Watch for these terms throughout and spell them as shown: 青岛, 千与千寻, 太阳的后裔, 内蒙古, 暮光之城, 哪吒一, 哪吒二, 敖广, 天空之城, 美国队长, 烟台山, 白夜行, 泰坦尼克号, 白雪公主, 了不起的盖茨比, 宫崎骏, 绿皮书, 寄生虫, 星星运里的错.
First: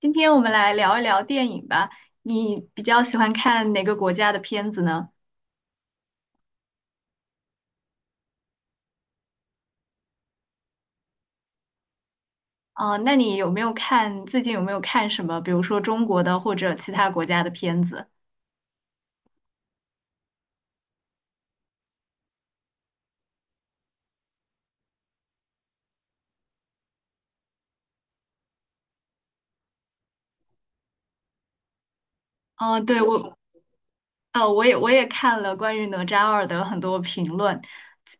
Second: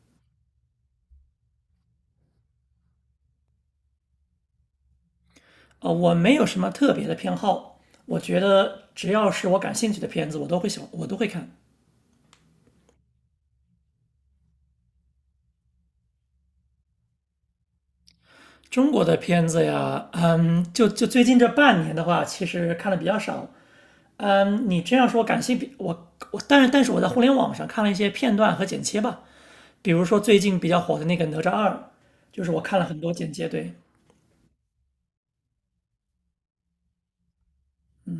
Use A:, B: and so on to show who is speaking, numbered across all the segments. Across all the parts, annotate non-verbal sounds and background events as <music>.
A: 今天我们来聊一聊电影吧。你比较喜欢看哪个国家的片子呢？
B: 我没有什么特别的偏好，我觉得只要是我感兴趣的片子，我都会喜欢，我都会看。
A: 啊、那你有没有看，最近有没有看什么，比如说中国的或者其他国家的片子？
B: 中国的片子呀，就最近这半年的话，其实看的比较少。你这样说感兴趣，但是我在互联网上看了一些片段和剪切吧，比如说最近比较火的那个《哪吒二》，就是我看
A: 嗯、
B: 了很
A: 对，
B: 多剪
A: 我，
B: 切。对，
A: 我也看了关于《哪吒二》的很多评论。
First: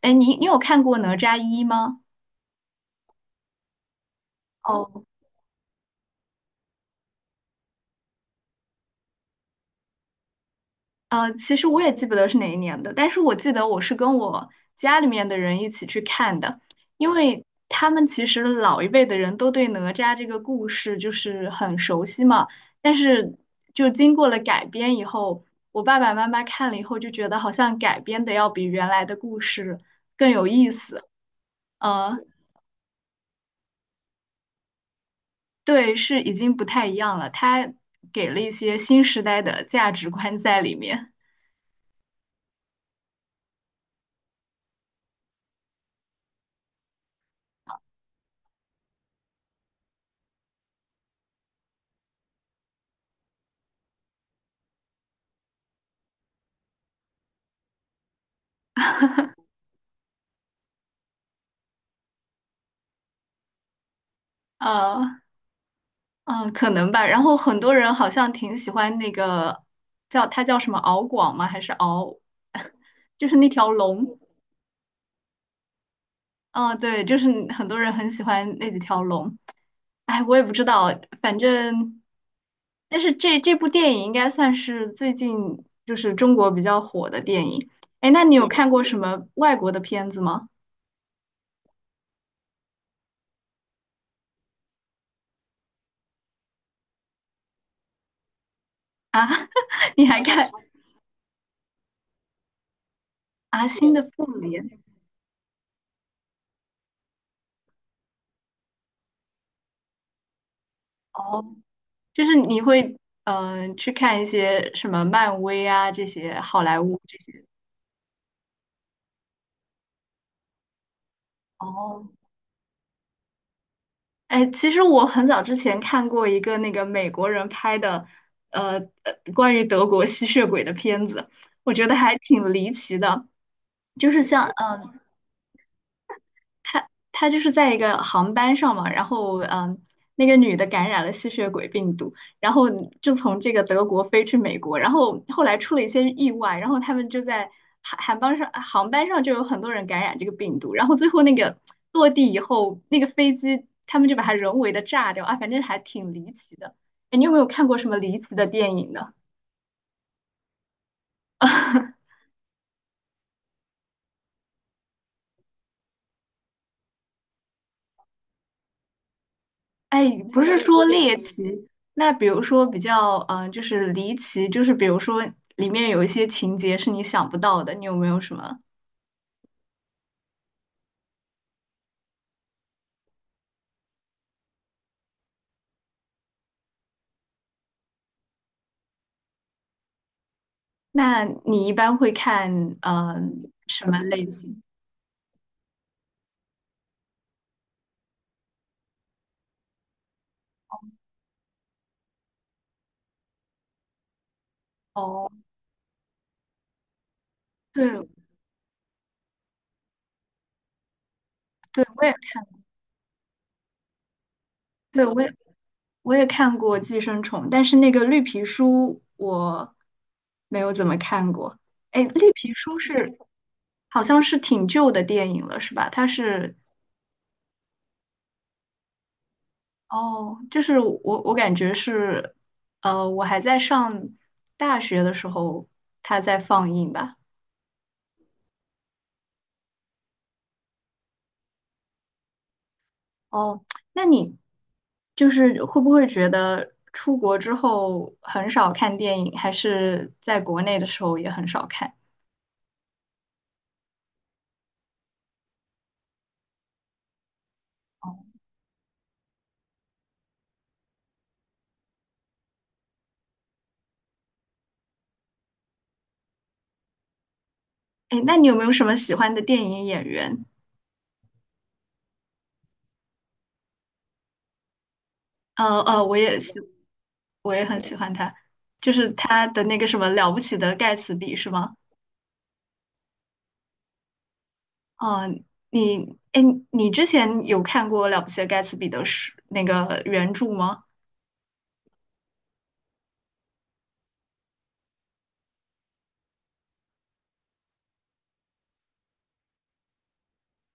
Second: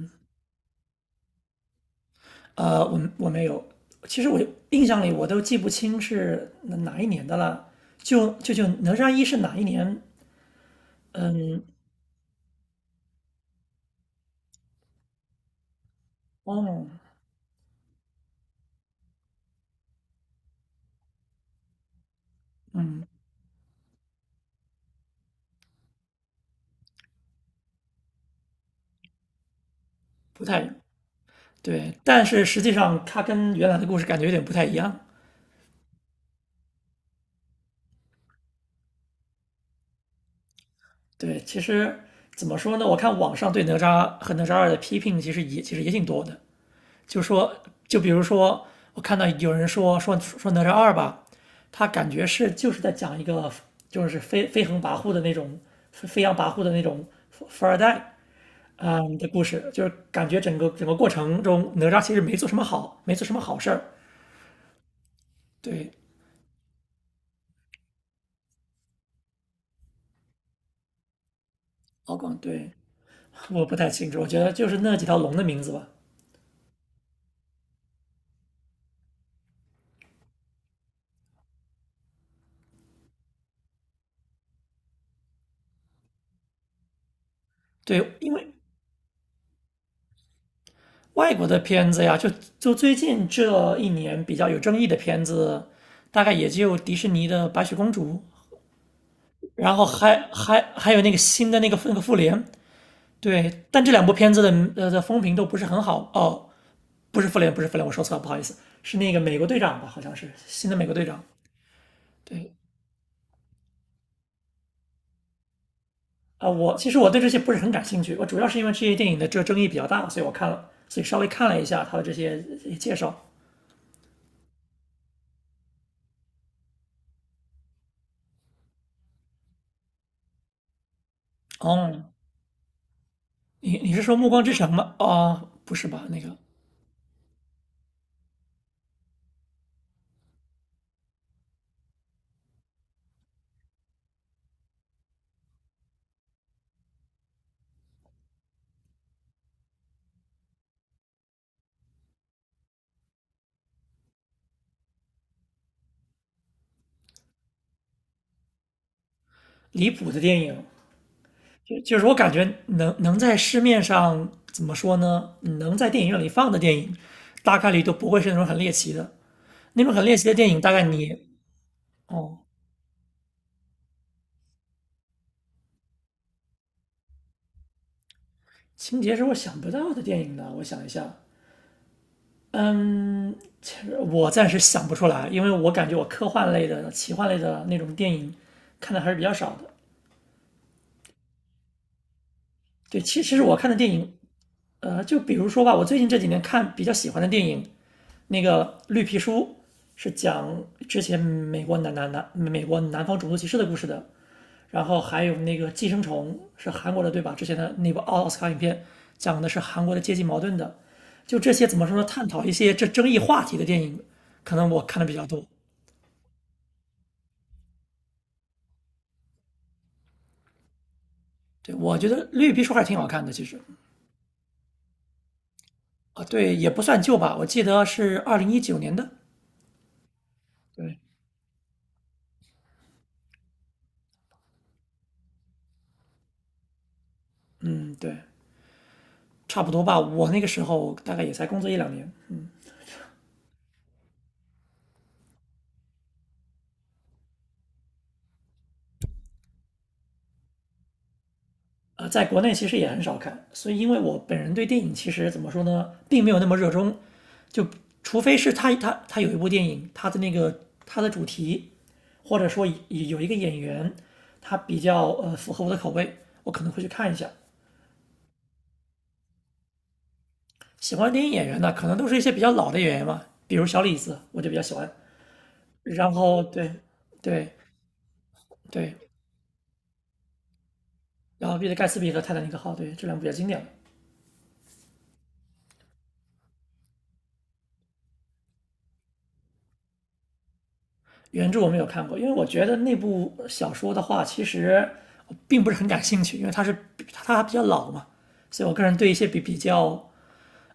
A: 哎，你有看过《哪吒一》吗？
B: 我没有，其实我印象
A: 哦。
B: 里我都记不清是哪一年的了。就哪吒一是哪一年？
A: 呃，其
B: 嗯，
A: 实我也记不得是哪一年的，但是我记得我是跟我家里面的人一起去看的，
B: 哦，
A: 因为他们其实老一辈的人都对哪吒这个故事就是很熟悉嘛，但是就经过了改编以后，我爸爸妈妈看了以后就觉得好像改编的要比原来的故事更
B: 不
A: 有
B: 太
A: 意思，
B: 对，
A: 呃，
B: 但是实际上它跟原来的故事感觉有点不太一样。
A: 对，是已经不太一样了，他给了一些新时代的价值观在里面，
B: 对，其实怎么说呢？我看网上对哪吒和哪吒二的批评其实也挺多的，就说就比如说我看到有人说哪吒二吧，他感觉就是在讲一个就是飞扬跋扈的那种富二代的故事，就是感觉整个过程中，哪吒其实没做什么好事儿。
A: 呃。
B: 对，
A: 嗯，可能吧。然后很多人好像挺喜欢那个叫它叫什么敖广吗？还是
B: 敖
A: 敖？
B: 广对，
A: <laughs> 就是那
B: 我
A: 条
B: 不太清
A: 龙。
B: 楚，我觉得就是那几条龙的名字吧。
A: 嗯，对，就是很多人很喜欢那几条龙。哎，我也不知道，反正，但是这部电影应该算是最近就是中国比较火的电影。哎，
B: 对，
A: 那
B: 因
A: 你有
B: 为
A: 看过什么外国的片子吗？
B: 外国的片子呀，就最近这一年比较有争议的片子，大概也就迪士尼的《白雪公主》，
A: 啊，<laughs>
B: 然后
A: 你
B: 还
A: 还看
B: 还还有那个新的那个复联。对，
A: 啊？
B: 但这
A: 新的
B: 两部
A: 复
B: 片子的
A: 联？
B: 呃的风评都不是很好哦，不是复联，不是复联，我说错了，不好意思，是那个美国队长吧，好像是新的美国队长。
A: 哦就是
B: 对
A: 你会嗯、呃去看一些什么漫威啊这些
B: 啊，
A: 好
B: 我
A: 莱
B: 其实
A: 坞
B: 我
A: 这
B: 对这些
A: 些。
B: 不是很感兴趣，我主要是因为这些电影的这个争议比较大，所以我看了，所以稍微看了一下他的
A: 哦，
B: 这些介绍。
A: 哎，其实我很早之前看过一个那个美国人拍的，呃，呃关于德国吸血鬼的片子，我觉得
B: 哦，
A: 还挺离奇的。
B: 你是
A: 就
B: 说
A: 是
B: 《暮光
A: 像
B: 之城》
A: 嗯、
B: 吗？
A: 呃
B: 哦，不是吧？那个
A: 他就是在一个航班上嘛，然后嗯，那个女的感染了吸血鬼病毒，然后就从这个德国飞去美国，然后后来出了一些意外，然后他们就在航班上就有很多人感染这个病毒，然后最后那个落地以后，那个飞机他们就把它人为的炸掉啊，反正还挺离奇的。哎，你有没有看过什么离奇的电影呢？
B: 离谱的电影，就就
A: <laughs>
B: 是我感觉能在市面上怎么说呢？能在电影院里放的电影，大概率都不会是那种很猎奇的。那种很
A: 哎，
B: 猎奇的
A: 不
B: 电
A: 是
B: 影，大概
A: 说
B: 你
A: 猎奇，那比
B: 哦，
A: 如说比较，嗯、就是离奇，就是比如说里面有一些情节是你想不到的，你有没有什么？
B: 情节是我想不到的电影呢。我想一下，嗯，其实我暂时想不出来，因为我感觉我科幻类的、奇幻类的那种电影看的还是比较少的。
A: 那你一般会看，
B: 对，其实
A: 嗯、
B: 我看的
A: 什
B: 电
A: 么
B: 影，
A: 类型？
B: 就比如说吧，我最近这几年看比较喜欢的电影，那个绿皮书是讲之前美国南方种族歧视的故事的，然后还
A: 哦，
B: 有那个寄生虫是韩国的对吧？之前的那部
A: 对，
B: 奥斯卡影片讲的是韩国的阶级矛盾的，就这些怎
A: 对，
B: 么说呢？
A: 我也，
B: 探讨一些这争议话题的电影，可能我看
A: 对，
B: 的比
A: 我
B: 较
A: 也，
B: 多。
A: 看过《寄生虫》，但是那个绿皮书没有怎么看过。
B: 对，我
A: 哎，
B: 觉得
A: 绿
B: 绿
A: 皮
B: 皮书
A: 书
B: 还是挺好
A: 是
B: 看的，其实
A: 好像是挺旧的电影了，是吧？它
B: 啊，对，
A: 是
B: 也不算旧吧，我记得是2019年的，
A: 哦，就是
B: 对，
A: 我感觉是，呃，我还在上大学的时候，它在放映吧。
B: 嗯，对，差不多吧，我那个时候大概也才工作一两年。
A: 哦，那你就是会不会觉得出国之后很少看电影，还是在国内的时候也很少看？
B: 在国内其实也很少看，所以因为我本人对电影其实怎么说呢，并没有那么热衷，就除非是他有一部电影，他的主题，或者说有一个演员，他比较符合我的口味，我可能会去看一下。
A: 哎，那你有没有什么喜欢的电影演员？
B: 喜欢的电影演员呢，可能都是一些比较老的演员嘛，比如小李子，我就比较喜欢。然
A: 我也
B: 后
A: 喜，
B: 对对
A: 我也很喜欢他，就
B: 对，
A: 是他的那个什么《了不起的盖茨比》
B: 然
A: 是
B: 后彼得
A: 吗？
B: 盖茨比和泰坦尼克号，对这两部比较经典。
A: 嗯，你，哎，你之前有看过《了不起的盖茨比》的书那个原著吗？
B: 原著我没有看过，因为我觉得那部小说的话，其实我并不是很感兴趣，因为它比较老嘛，所以我个人对一些比比较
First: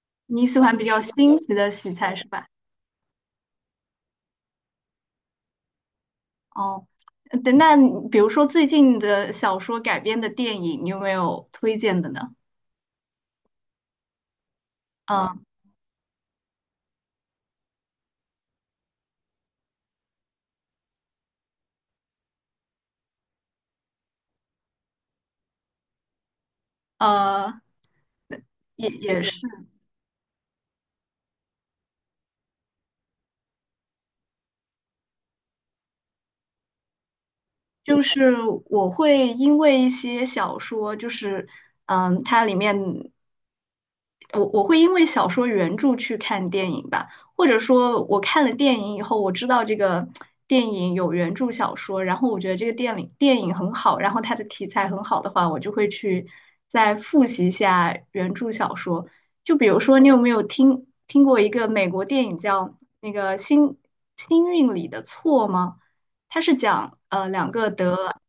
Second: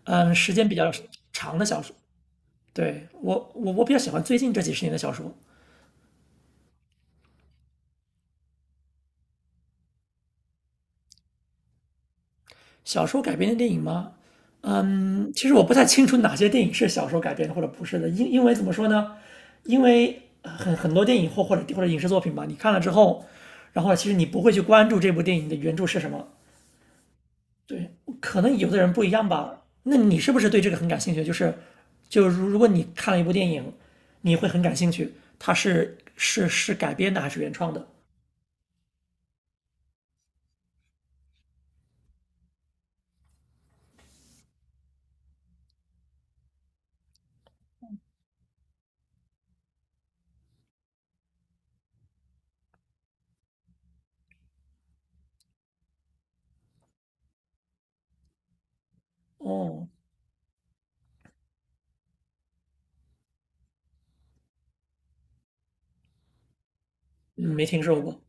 B: 嗯
A: 你
B: 时
A: 喜
B: 间比
A: 欢比
B: 较
A: 较新奇
B: 长的
A: 的
B: 小
A: 题
B: 说，
A: 材是吧？
B: 对我比较喜欢最近这几十年的小说。
A: 哦，呃对，那你比如说最近的小说改编的电影，你有没有推荐的呢？
B: 小说改编的电影吗？嗯，
A: 嗯，
B: 其实我不太清楚哪些电影是小说改编的或者不是的，因为怎么说呢？因为很多电影或者影视作品吧，你看了之后，然后其实你不会去关注这部电影的原著是什么，
A: 呃，
B: 对，可能有的
A: 也
B: 人不一
A: 也
B: 样
A: 是，
B: 吧。那你是不是对这个很感兴趣？就是，就如果你看了一部电影，你会很感兴趣，它是改编的还是原创的？
A: 就是我会因为一些小说，就是嗯，它里面我会因为小说原著去看电影吧，或者说我看了电影以后，我知道这个电影有原著小说，然后我觉得这个电影很好，然后它的题材很好的话，我就会去再复习一下原著小说。就比如
B: 哦，
A: 说，你有没有听过一个美国电影叫那个《星星运里的错》吗？它是讲两
B: 嗯没
A: 个
B: 听说
A: 得
B: 过。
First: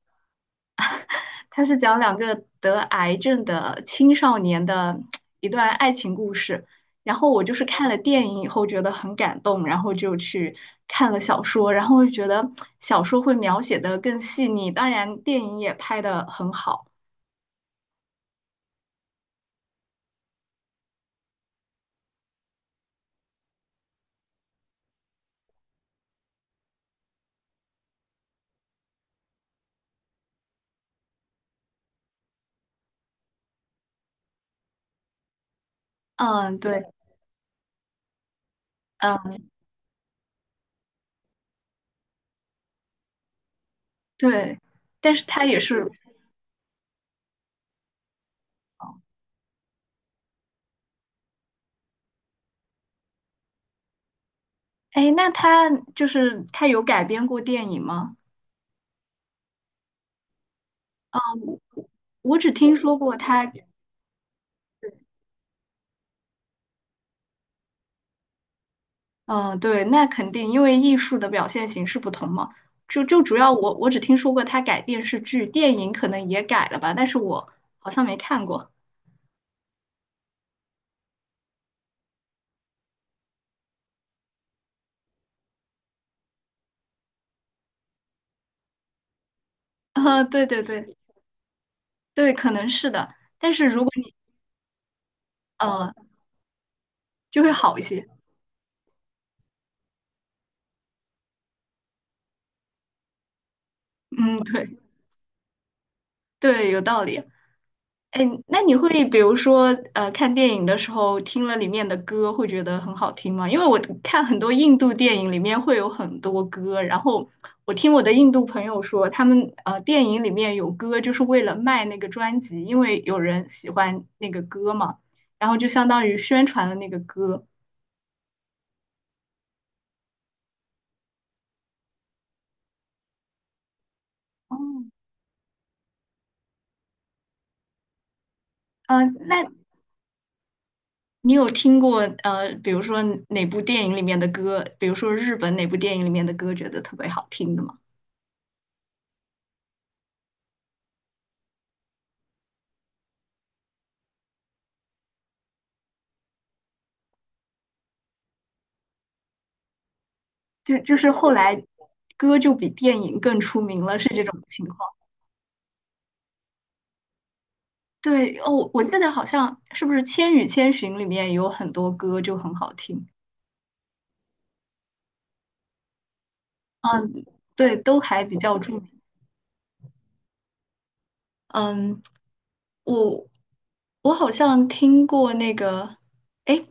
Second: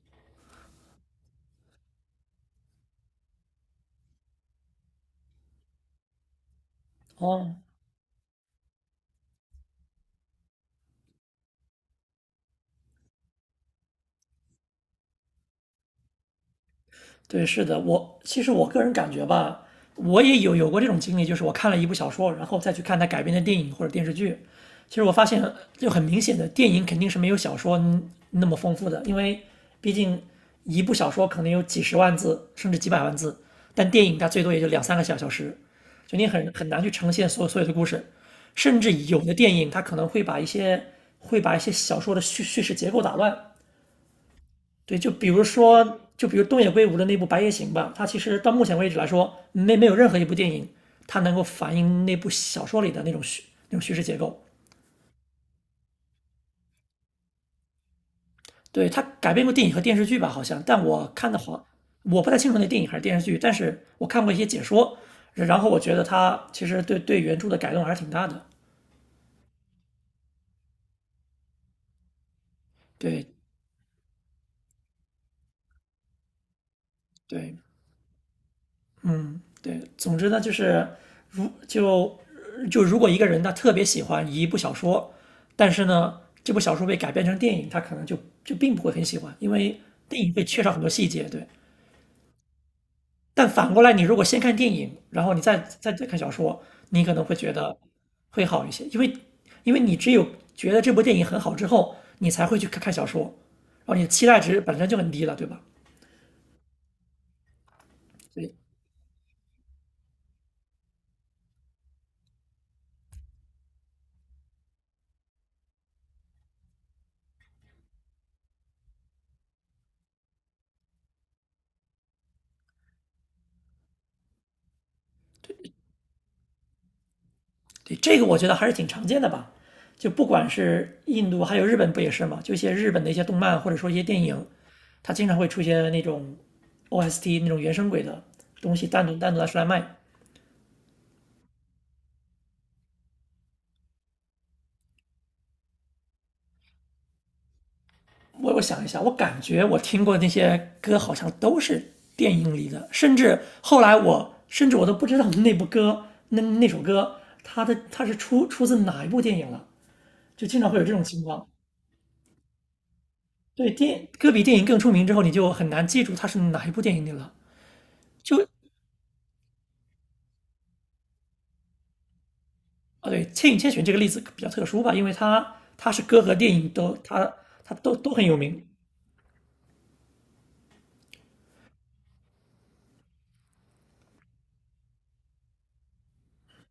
A: 它是讲两个得癌症的青少年的一段爱情故事。然后我就
B: 哦。
A: 是看了电影以后觉得很感动，然后就去看了小说，然后就觉得小说会描写的更细腻，当然电影也拍的很好。
B: 对，是的，我其实我个人感觉吧，我也有过这种经历，就是我看了一部小说，然后再去看它改编的电影或者电视剧，其实我发现就很明显的，电影肯定是没有小说那么丰富的，因为毕竟一部小说可能有几十万字甚至几百万字，但电影它最多也就两三个小时，就你很
A: 嗯，
B: 很难
A: 对，
B: 去呈现所有的故事，甚至有的
A: 嗯，
B: 电影它可能会把一些会把一些小说的叙事结构打乱。
A: 对，
B: 对，就
A: 但是
B: 比如
A: 它也是，
B: 说，就比如东野圭吾的那部《白夜行》吧，它其实到目前为止来说，没有任何一部电影它能够反映那部小说里的那种叙事结构。
A: 哎，那它就是它有改编过电影吗？
B: 对，它改编过电影和电视剧吧，好像，但我看的
A: 嗯，
B: 话，我不太
A: 我只
B: 清楚那
A: 听
B: 电影还
A: 说
B: 是
A: 过
B: 电视剧，但
A: 它，
B: 是我看过一些解说，然后我觉得它其实对原著的改动还是挺大的。
A: 嗯，对，那肯定，因为艺术的表现形式不同嘛。就就
B: 对
A: 主要我只听说过他改电视剧，电影可能也改了吧，但是我
B: 对，
A: 好像没看过。
B: 嗯，对，总之呢，就是如就就如果一个人他特别喜欢一部小说，但是呢，这部小说被改编成电影，他可能就并不会很喜欢，因为
A: <laughs>
B: 电
A: 啊、
B: 影会
A: 对
B: 缺
A: 对
B: 少很多
A: 对
B: 细节。对，
A: 对，可能是的。
B: 但
A: 但是
B: 反过
A: 如果
B: 来，你如
A: 你
B: 果先看电影，然后你再再
A: 呃，
B: 再看小说，你可能会
A: 就会
B: 觉得
A: 好一些。
B: 会好一些，因为你只有觉得这部电影很好之后，你才会去看看小说，然后你的期
A: 嗯，
B: 待值
A: 对
B: 本身就很低了，对吧？
A: 对，有道理。哎，
B: 所以
A: 那你会比如说，呃，看电影的时候听了里面的歌，会觉得很好听吗？因为我看很多印度电影里面会有很多歌，然后我听我的印度朋友说，他们呃电影里面有歌就是为了卖那个专辑，因为有人喜欢那个歌嘛，然后就相当于宣传了那个歌。
B: 对，这个我觉得还是挺常见的吧。就不管是印度，还有日本不也是吗？就一些日本的一些动漫或者说一些电影，
A: 哦，
B: 它经常会出现那种 OST 那种原声轨的东西
A: 呃，
B: 单独拿
A: 那
B: 出来卖。
A: 你有听过呃，比如说哪部电影里面的歌，比如说日本哪部电影里面的歌，觉得特别好听的吗？
B: 我想一下，我感觉我听过的那些歌好像都是电影里的，甚至后来我甚至我都不知道那首歌它是出自哪一部电影了，就经常会
A: 就
B: 有这
A: 就
B: 种
A: 是
B: 情
A: 后
B: 况。
A: 来歌就比电影更出
B: 对
A: 名了，是这
B: 歌
A: 种
B: 比电影
A: 情
B: 更
A: 况。
B: 出名之后，你就很难记住它是哪一部电影里了。
A: 对
B: 就
A: 哦，我记得好像是不是《千与千寻》里面有很多歌就很好听，
B: 哦，对，《千与千寻》这个例子比较特殊吧，因为它是歌和电影都
A: 嗯，
B: 它它
A: 对，
B: 都
A: 都
B: 都
A: 还
B: 很有
A: 比较
B: 名。
A: 著名。嗯，我我好像听过那个，哎，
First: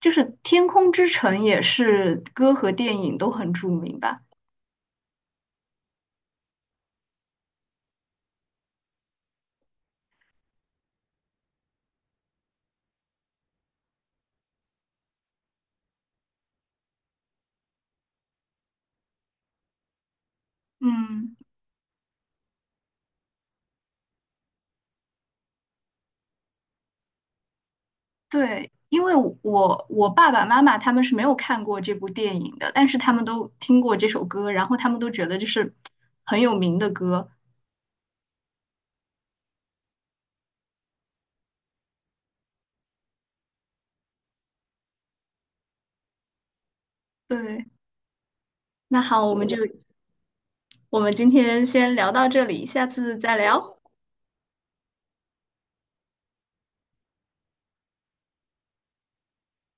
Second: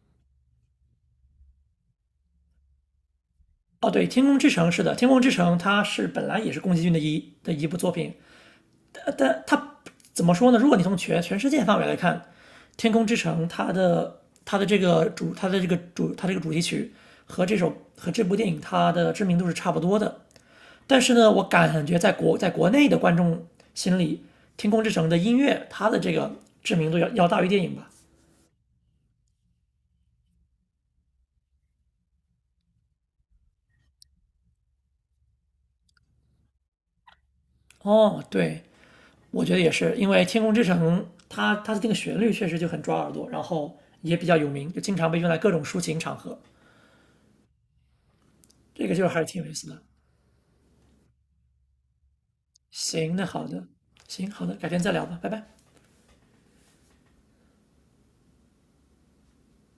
A: 就是《天空之城》也是歌和电影都很著
B: 哦，
A: 名
B: 对，
A: 吧？
B: 《天空之城》是的，《天空之城》它是本来也是宫崎骏的一部作品，但它怎么说呢？如果你从全世界范围来看，《天空之城》它这个主题曲和这部电影它的知名度是差不多的。但是呢，
A: 嗯。
B: 我感觉在国内的观众心里，《天空之城》的音乐它的这个知名度要大于电影吧。
A: 对，因为我爸爸妈妈他们是没有看过这部电影的，但是他们都听过这首歌，然后他们都觉得这是很有名的歌。
B: 哦，对，我觉得也是，因为《天空之城》它的这个旋律确实就很抓耳朵，然后也比较有名，就经常被用来各种抒情场合，
A: 对，
B: 这个
A: 那
B: 就是还是
A: 好，
B: 挺有意思的。
A: 我们今天先聊到这里，下
B: 行，
A: 次
B: 那
A: 再
B: 好的，
A: 聊。
B: 行好的，改天再聊吧，拜拜。